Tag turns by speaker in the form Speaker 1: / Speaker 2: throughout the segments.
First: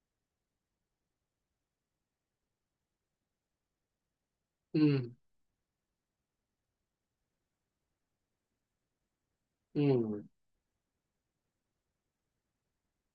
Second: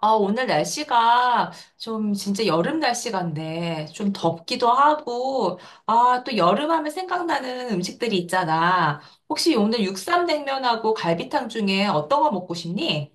Speaker 1: 아, 오늘 날씨가 좀 진짜 여름 날씨 같네. 좀 덥기도
Speaker 2: 음,
Speaker 1: 하고, 아, 또 여름 하면 생각나는 음식들이 있잖아. 혹시 오늘
Speaker 2: 음.
Speaker 1: 육쌈냉면하고 갈비탕 중에 어떤 거 먹고 싶니?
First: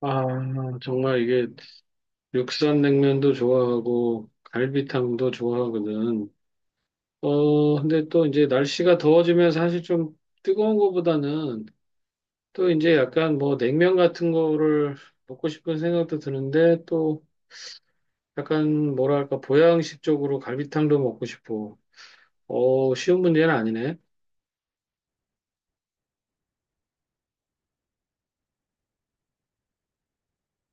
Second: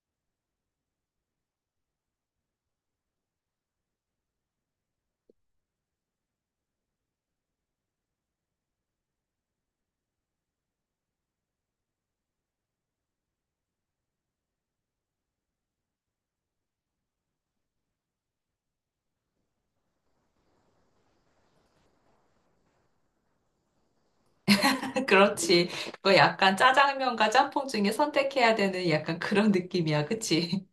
Speaker 2: 아, 정말 이게 육산냉면도 좋아하고 갈비탕도 좋아하거든. 어, 근데 또 이제 날씨가 더워지면 사실 좀 뜨거운 거보다는 또 이제 약간 뭐 냉면 같은 거를 먹고 싶은 생각도 드는데 또 약간 뭐랄까 보양식 쪽으로 갈비탕도 먹고 싶고. 어, 쉬운 문제는 아니네.
Speaker 1: 그렇지. 그거 약간 짜장면과 짬뽕 중에 선택해야 되는 약간 그런 느낌이야. 그치?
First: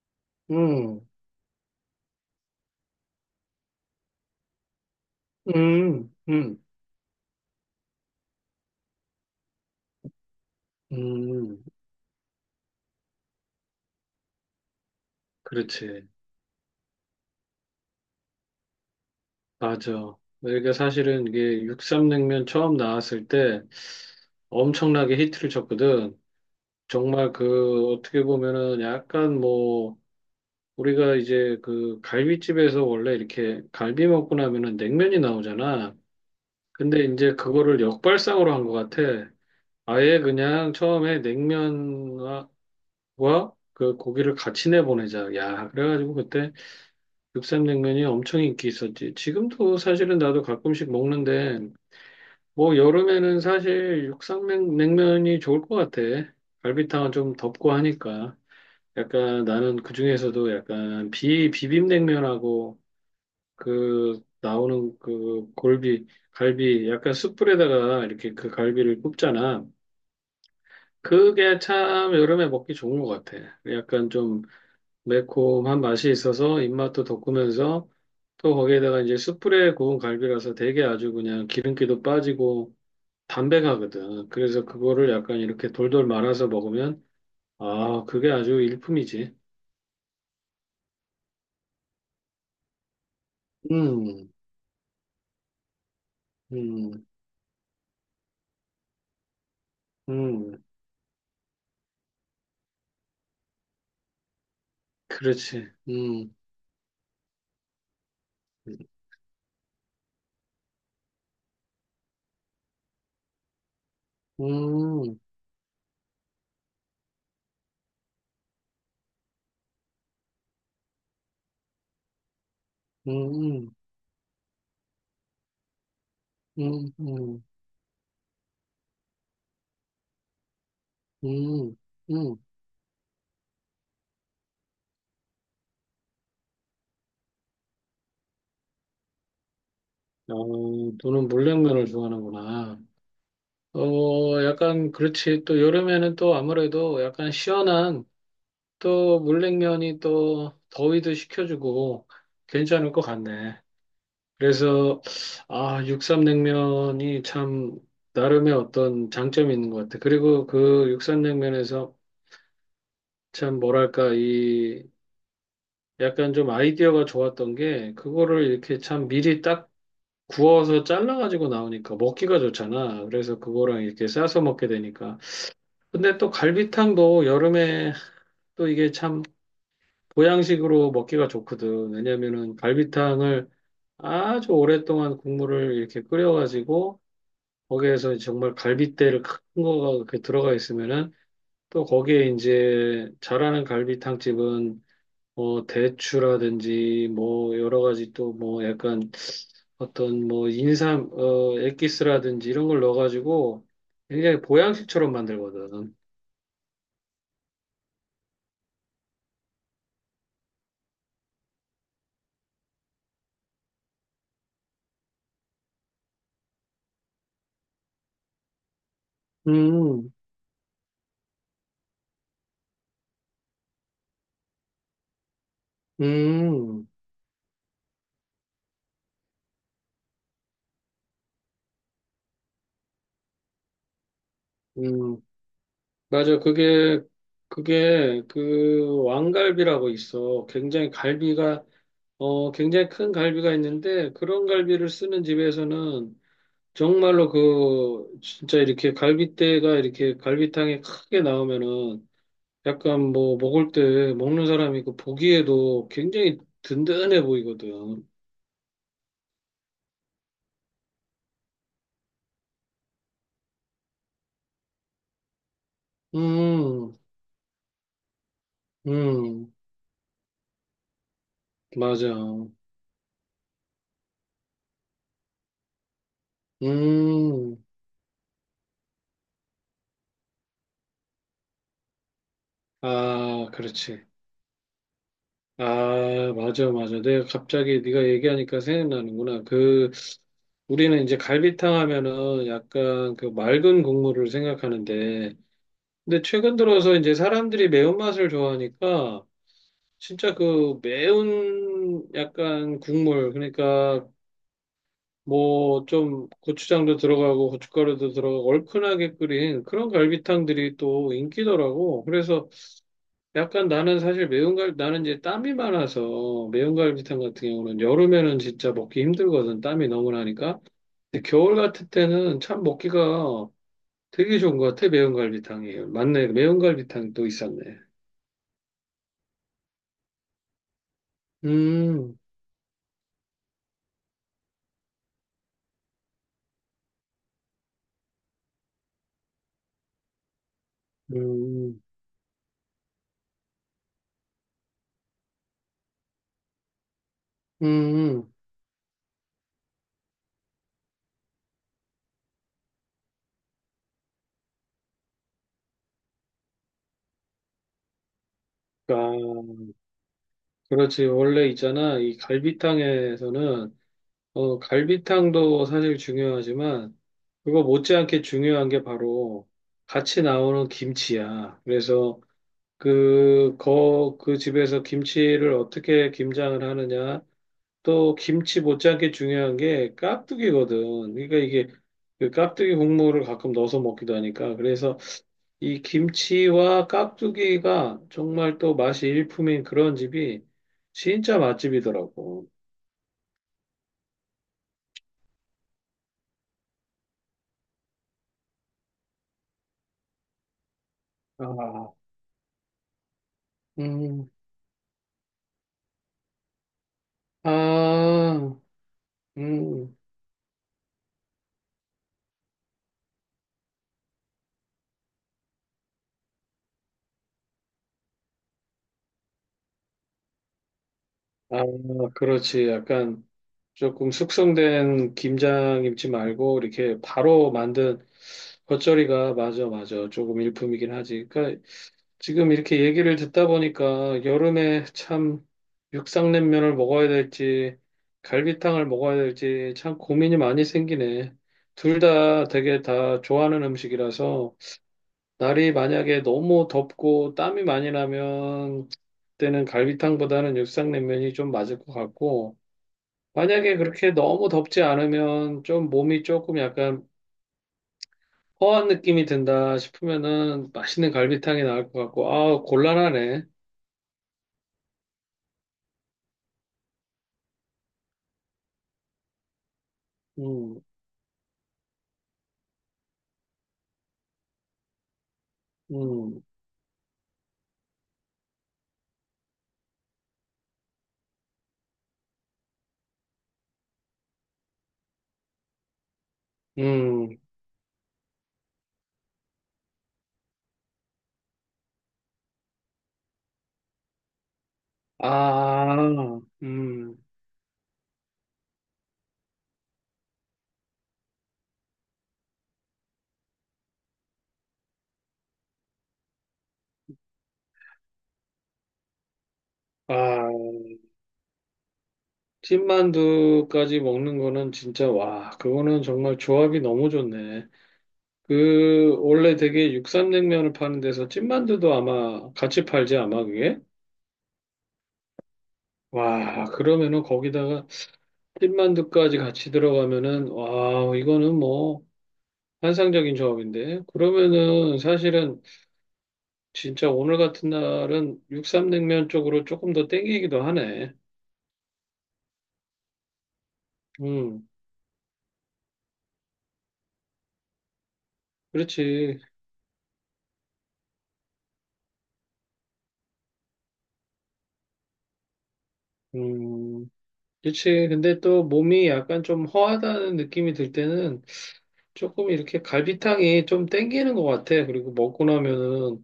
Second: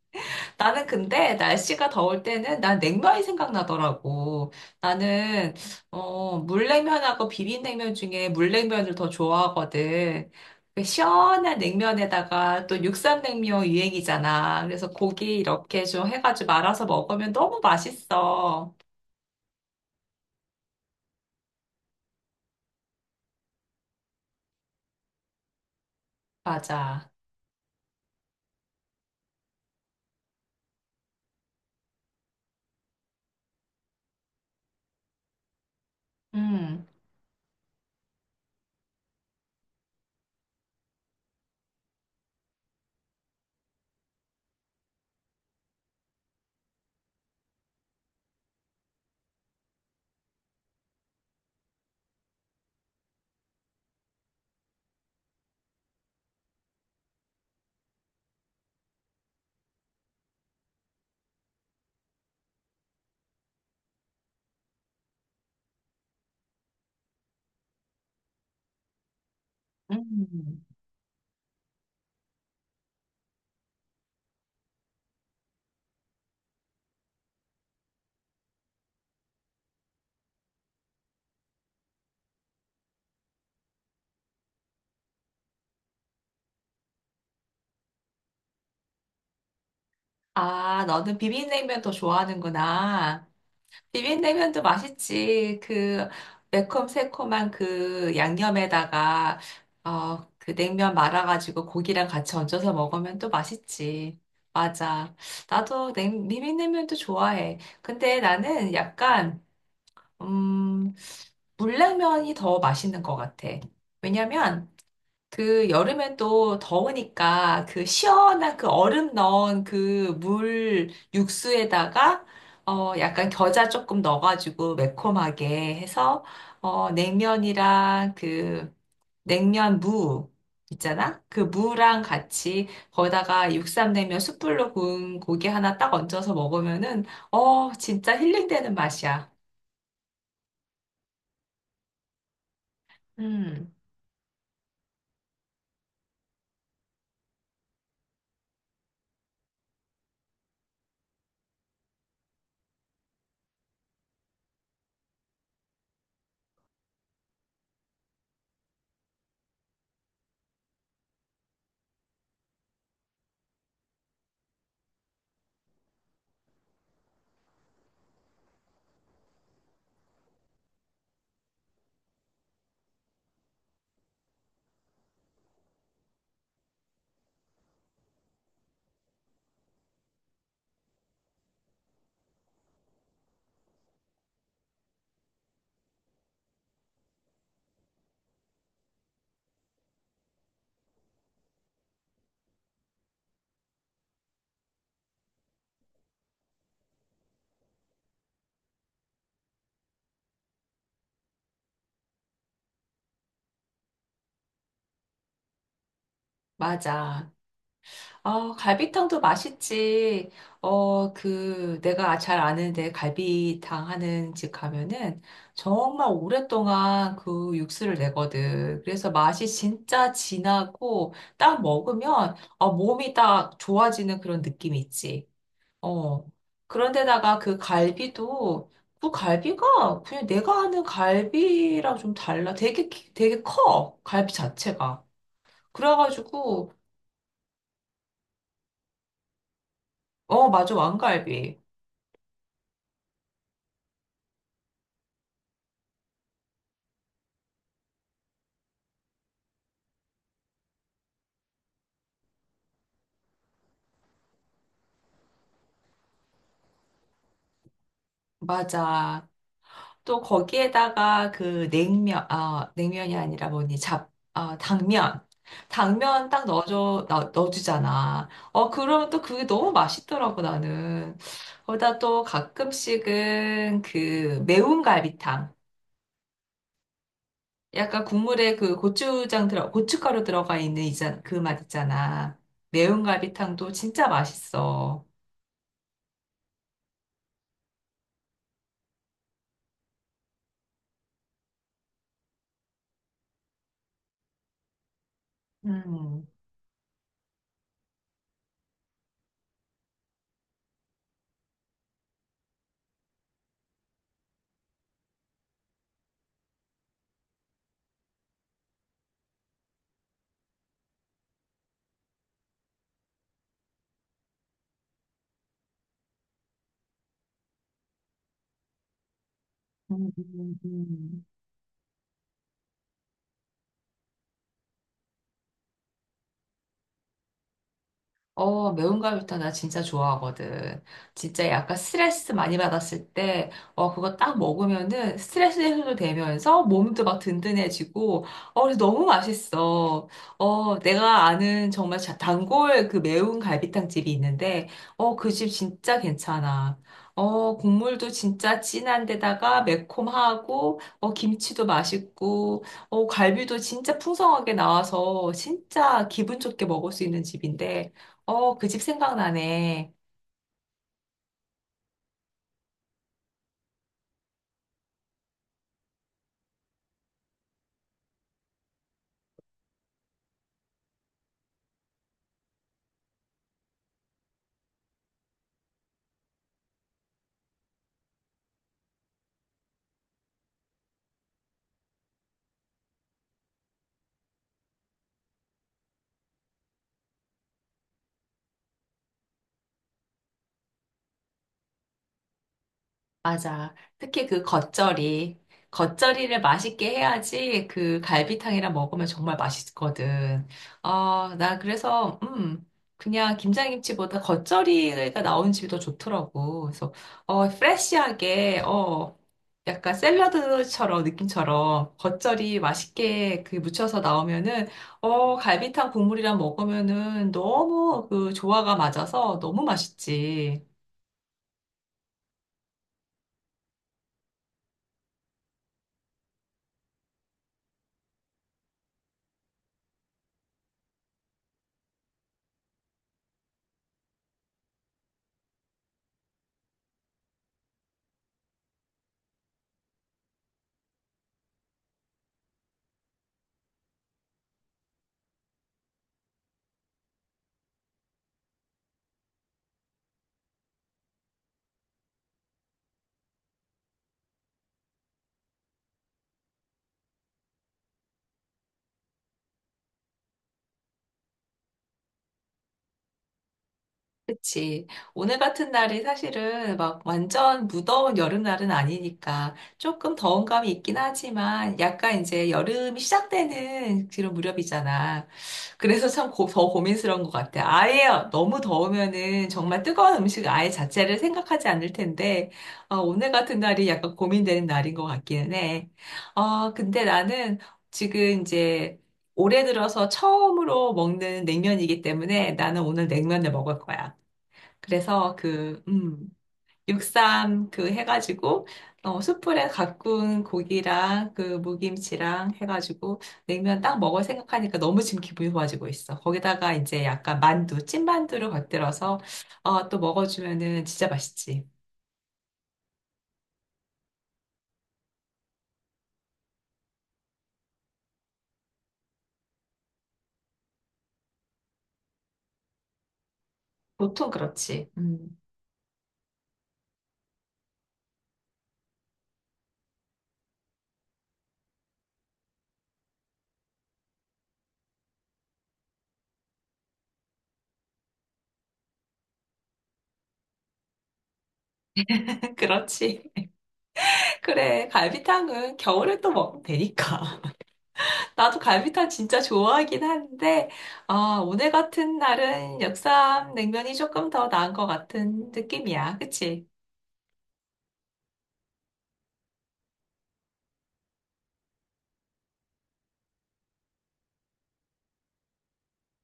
Speaker 1: 나는
Speaker 2: 음,
Speaker 1: 근데 날씨가 더울 때는 난 냉면이 생각나더라고. 나는
Speaker 2: 음, 음,
Speaker 1: 물냉면하고 비빔냉면 중에 물냉면을 더 좋아하거든. 그 시원한
Speaker 2: 음,
Speaker 1: 냉면에다가 또 육삼냉면 유행이잖아. 그래서 고기 이렇게
Speaker 2: 그렇지.
Speaker 1: 좀 해가지고 말아서 먹으면 너무 맛있어.
Speaker 2: 맞아. 내가 사실은 이게 육삼냉면 처음 나왔을 때 엄청나게 히트를 쳤거든.
Speaker 1: 맞아.
Speaker 2: 정말 그 어떻게 보면은 약간 뭐 우리가 이제 그 갈비집에서 원래 이렇게 갈비 먹고 나면은 냉면이 나오잖아.
Speaker 1: 음.
Speaker 2: 근데 이제 그거를 역발상으로 한 것 같아. 아예 그냥 처음에 냉면과 그 고기를 같이 내보내자. 야, 그래가지고 그때 육삼냉면이 엄청 인기 있었지. 지금도 사실은 나도 가끔씩 먹는데 뭐 여름에는 사실 육상냉면이 좋을 것 같아. 갈비탕은 좀 덥고 하니까. 약간 나는 그중에서도 약간 비 비빔냉면하고 그 나오는 그 골비 갈비 약간 숯불에다가 이렇게 그 갈비를 굽잖아.
Speaker 1: 음.
Speaker 2: 그게 참 여름에 먹기 좋은 것 같아. 약간 좀 매콤한 맛이 있어서 입맛도 돋구면서 또 거기에다가 이제 숯불에 구운 갈비라서 되게 아주 그냥 기름기도 빠지고 담백하거든. 그래서 그거를 약간 이렇게 돌돌 말아서 먹으면, 아, 그게 아주 일품이지.
Speaker 1: 아, 너는 비빔냉면 더 좋아하는구나.
Speaker 2: 음,
Speaker 1: 비빔냉면도 맛있지. 그
Speaker 2: 음,
Speaker 1: 매콤새콤한 그 양념에다가 그
Speaker 2: 음,
Speaker 1: 냉면 말아가지고 고기랑 같이 얹어서 먹으면 또 맛있지. 맞아.
Speaker 2: 그렇지.
Speaker 1: 나도 비빔냉면도 좋아해. 근데 나는
Speaker 2: 음,
Speaker 1: 약간 음, 물냉면이 더 맛있는 것 같아. 왜냐면
Speaker 2: 음,
Speaker 1: 그 여름엔 또 더우니까 그 시원한 그 얼음 넣은 그 물 육수에다가 약간 겨자
Speaker 2: 음,
Speaker 1: 조금 넣어가지고 매콤하게 해서
Speaker 2: 음, 음,
Speaker 1: 냉면이랑 그 냉면 무. 있잖아? 그
Speaker 2: 음.
Speaker 1: 무랑
Speaker 2: 음.
Speaker 1: 같이 거기다가 육삼냉면 숯불로 구운 고기 하나 딱 얹어서 먹으면은 진짜 힐링되는 맛이야.
Speaker 2: 어, 너는 물냉면을 좋아하는구나.
Speaker 1: 음
Speaker 2: 어, 약간 그렇지. 또 여름에는 또 아무래도 약간 시원한 또 물냉면이 또 더위도 식혀주고 괜찮을 것 같네. 그래서 아, 육삼냉면이 참 나름의 어떤 장점이 있는 것 같아. 그리고 그 육삼냉면에서 참 뭐랄까 이 약간 좀 아이디어가 좋았던 게 그거를 이렇게 참 미리 딱 구워서 잘라가지고 나오니까 먹기가 좋잖아. 그래서 그거랑 이렇게 싸서 먹게 되니까. 근데 또 갈비탕도 여름에 또 이게 참 보양식으로 먹기가 좋거든. 왜냐면은 갈비탕을 아주 오랫동안 국물을 이렇게 끓여가지고 거기에서 정말 갈빗대를 큰 거가 이렇게 들어가 있으면은 또 거기에 이제 잘하는 갈비탕집은 뭐 대추라든지 뭐 여러 가지 또 뭐 약간 어떤 뭐 인삼 어 엑기스라든지 이런 걸 넣어가지고 굉장히 보양식처럼 만들거든.
Speaker 1: 맞아. 아, 갈비탕도 맛있지. 내가 잘 아는데 갈비탕 하는 집 가면은 정말 오랫동안 그 육수를 내거든. 그래서 맛이
Speaker 2: 음,
Speaker 1: 진짜 진하고 딱 먹으면 몸이 딱 좋아지는 그런 느낌이 있지. 어.
Speaker 2: 음,
Speaker 1: 그런데다가 그 갈비도. 그 갈비가 그냥 내가 아는 갈비랑 좀 달라. 되게, 되게 커. 갈비 자체가.
Speaker 2: 음, 맞아.
Speaker 1: 그래가지고,
Speaker 2: 그게 그 왕갈비라고 있어.
Speaker 1: 맞아.
Speaker 2: 굉장히
Speaker 1: 왕갈비.
Speaker 2: 갈비가 어, 굉장히 큰 갈비가 있는데 그런 갈비를 쓰는 집에서는 정말로 그 진짜 이렇게 갈비대가 이렇게 갈비탕에 크게 나오면은 약간 뭐 먹을 때 먹는 사람이 그 보기에도 굉장히 든든해 보이거든.
Speaker 1: 맞아. 또 거기에다가 그 냉면, 아, 냉면이 아니라 뭐니, 아, 당면.
Speaker 2: 음,
Speaker 1: 넣어주잖아. 어, 그러면 또 그게
Speaker 2: 음,
Speaker 1: 너무 맛있더라고, 나는. 거기다
Speaker 2: 맞아.
Speaker 1: 또 가끔씩은 그 매운 갈비탕.
Speaker 2: 음,
Speaker 1: 약간 국물에 그 고추장 고춧가루 들어가 있는 이자, 그 맛 있잖아. 매운
Speaker 2: 아,
Speaker 1: 갈비탕도
Speaker 2: 그렇지.
Speaker 1: 진짜 맛있어.
Speaker 2: 아, 맞아, 맞아. 내가 갑자기 네가 얘기하니까 생각나는구나. 그 우리는 이제 갈비탕 하면은 약간 그 맑은 국물을 생각하는데, 근데
Speaker 1: 음.
Speaker 2: 최근 들어서 이제 사람들이 매운맛을 좋아하니까, 진짜 그 매운 약간 국물, 그러니까 뭐 좀 고추장도 들어가고 고춧가루도 들어가고 얼큰하게 끓인 그런 갈비탕들이 또 인기더라고. 그래서 약간 나는 사실 나는 이제 땀이 많아서 매운 갈비탕 같은 경우는 여름에는 진짜 먹기 힘들거든. 땀이
Speaker 1: 음,
Speaker 2: 너무
Speaker 1: 음,
Speaker 2: 나니까. 근데
Speaker 1: 음.
Speaker 2: 겨울 같을 때는 참 먹기가 되게 좋은 것 같아, 매운갈비탕이. 맞네, 매운갈비탕도 있었네.
Speaker 1: 어, 매운가루탕 나 진짜 좋아하거든. 진짜 약간
Speaker 2: 음,
Speaker 1: 스트레스 많이 받았을 때, 그거 딱 먹으면은 스트레스 해소도 되면서 몸도 막 든든해지고, 그래서 너무 맛있어. 어, 내가 아는
Speaker 2: 음,
Speaker 1: 정말 단골 그 매운 갈비탕 집이 있는데, 어, 그 집 진짜 괜찮아. 국물도
Speaker 2: 음.
Speaker 1: 진짜 진한데다가 매콤하고, 김치도 맛있고, 갈비도 진짜 풍성하게 나와서 진짜 기분 좋게 먹을 수 있는 집인데, 그 집
Speaker 2: 아,
Speaker 1: 생각나네.
Speaker 2: 그렇지. 원래 있잖아. 이 갈비탕에서는, 어, 갈비탕도 사실 중요하지만, 그거 못지않게 중요한 게 바로 같이 나오는 김치야. 그래서 그 집에서 김치를 어떻게 김장을 하느냐, 또 김치 못지않게 중요한 게 깍두기거든. 그러니까 이게 그 깍두기 국물을 가끔 넣어서 먹기도 하니까. 그래서 이 김치와 깍두기가 정말 또 맛이 일품인 그런 집이 진짜 맛집이더라고.
Speaker 1: 맞아. 특히 그 겉절이. 겉절이를 맛있게 해야지 그 갈비탕이랑 먹으면 정말 맛있거든. 어, 나
Speaker 2: 아,
Speaker 1: 그래서, 그냥 김장김치보다
Speaker 2: 음,
Speaker 1: 겉절이가 나온 집이 더 좋더라고. 그래서, 어,
Speaker 2: 아,
Speaker 1: 프레쉬하게, 어, 약간
Speaker 2: 음,
Speaker 1: 샐러드처럼, 느낌처럼 겉절이 맛있게 그 무쳐서 나오면은, 갈비탕 국물이랑 먹으면은 너무 그 조화가 맞아서 너무 맛있지.
Speaker 2: 아, 그렇지. 약간 조금 숙성된 김장김치 말고 이렇게 바로 만든 겉절이가 맞아, 맞아. 조금 일품이긴 하지. 그러니까 지금 이렇게 얘기를 듣다 보니까 여름에 참 육상냉면을 먹어야 될지 갈비탕을 먹어야 될지 참 고민이 많이 생기네. 둘 다 되게 다 좋아하는 음식이라서 날이 만약에 너무 덥고 땀이 많이 나면 그때는 갈비탕보다는 육상냉면이 좀 맞을 것 같고 만약에 그렇게 너무 덥지 않으면 좀 몸이 조금 약간 허한 느낌이 든다 싶으면은 맛있는 갈비탕이 나을 것 같고 아 곤란하네.
Speaker 1: 그치. 오늘 같은 날이 사실은 막 완전 무더운 여름날은 아니니까 조금 더운 감이
Speaker 2: 음.
Speaker 1: 있긴 하지만 약간 이제 여름이 시작되는 그런 무렵이잖아. 그래서 참
Speaker 2: 음,
Speaker 1: 더 고민스러운 것 같아. 아예 너무 더우면은 정말 뜨거운 음식 아예 자체를 생각하지 않을 텐데, 오늘 같은 날이 약간 고민되는 날인 것 같기는 해. 어, 근데
Speaker 2: 음,
Speaker 1: 나는 지금 이제 올해 들어서 처음으로 먹는 냉면이기 때문에 나는 오늘 냉면을 먹을 거야. 그래서 그,
Speaker 2: 아, 음,
Speaker 1: 육삼 그 해가지고, 숯불에 가꾼 고기랑 그 무김치랑 해가지고 냉면 딱 먹을 생각하니까 너무 지금 기분이 좋아지고 있어. 거기다가 이제 약간 만두, 찐만두를 곁들여서, 또
Speaker 2: 아,
Speaker 1: 먹어주면은 진짜 맛있지.
Speaker 2: 찐만두까지 먹는 거는 진짜, 와, 그거는 정말 조합이 너무 좋네. 그, 원래 되게 육삼냉면을 파는 데서 찐만두도 아마 같이 팔지, 아마 그게?
Speaker 1: 보통 그렇지.
Speaker 2: 와, 그러면은 거기다가 찐만두까지 같이 들어가면은, 와, 이거는 뭐, 환상적인 조합인데. 그러면은 사실은 진짜 오늘 같은 날은 육삼냉면 쪽으로 조금 더 땡기기도 하네.
Speaker 1: 그렇지.
Speaker 2: 음.
Speaker 1: 그래. 갈비탕은 겨울에 또 먹으면 되니까. 나도 갈비탕
Speaker 2: 그렇지.
Speaker 1: 진짜 좋아하긴 한데, 아, 오늘 같은 날은 역삼 냉면이 조금 더 나은 것 같은 느낌이야. 그치?
Speaker 2: 음, 그렇지. 근데 또 몸이 약간 좀 허하다는 느낌이 들 때는 조금 이렇게 갈비탕이 좀 땡기는 것 같아. 그리고 먹고 나면은,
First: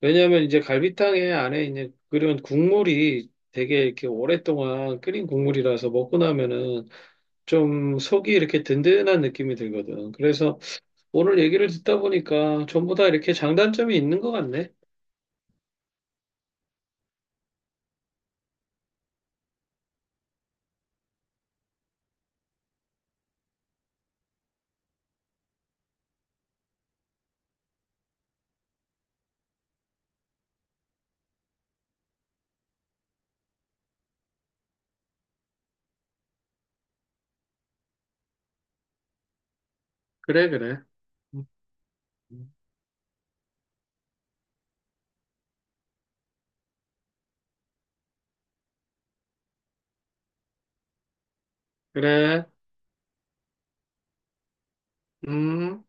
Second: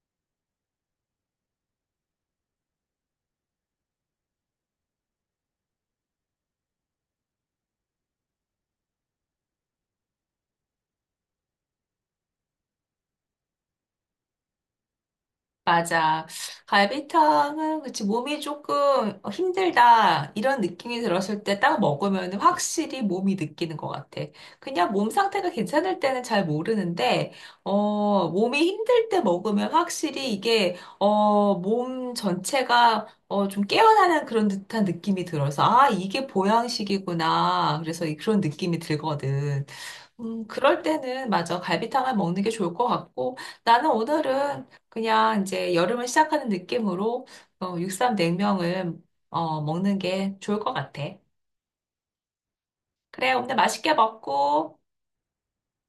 Speaker 2: 왜냐면 이제 갈비탕에 안에 이제 그런 국물이 되게 이렇게 오랫동안 끓인 국물이라서 먹고 나면은 좀 속이 이렇게 든든한 느낌이 들거든. 그래서 오늘 얘기를 듣다 보니까 전부 다 이렇게 장단점이 있는 것 같네.
Speaker 1: 맞아. 갈비탕은 그치 몸이 조금 힘들다 이런 느낌이 들었을 때 딱 먹으면 확실히 몸이 느끼는 것 같아. 그냥 몸 상태가 괜찮을 때는 잘 모르는데 몸이 힘들 때 먹으면 확실히 이게 몸 전체가 좀 깨어나는 그런 듯한 느낌이 들어서 아 이게 보양식이구나. 그래서 그런 느낌이 들거든.
Speaker 2: 그래,
Speaker 1: 그럴
Speaker 2: 그래.
Speaker 1: 때는 맞아. 갈비탕을 먹는 게
Speaker 2: 음,
Speaker 1: 좋을 것 같고, 나는 오늘은 그냥 이제 여름을 시작하는 느낌으로 육삼 냉면을 먹는 게 좋을 것 같아.
Speaker 2: 그래.
Speaker 1: 그래, 오늘 맛있게 먹고.
Speaker 2: 음.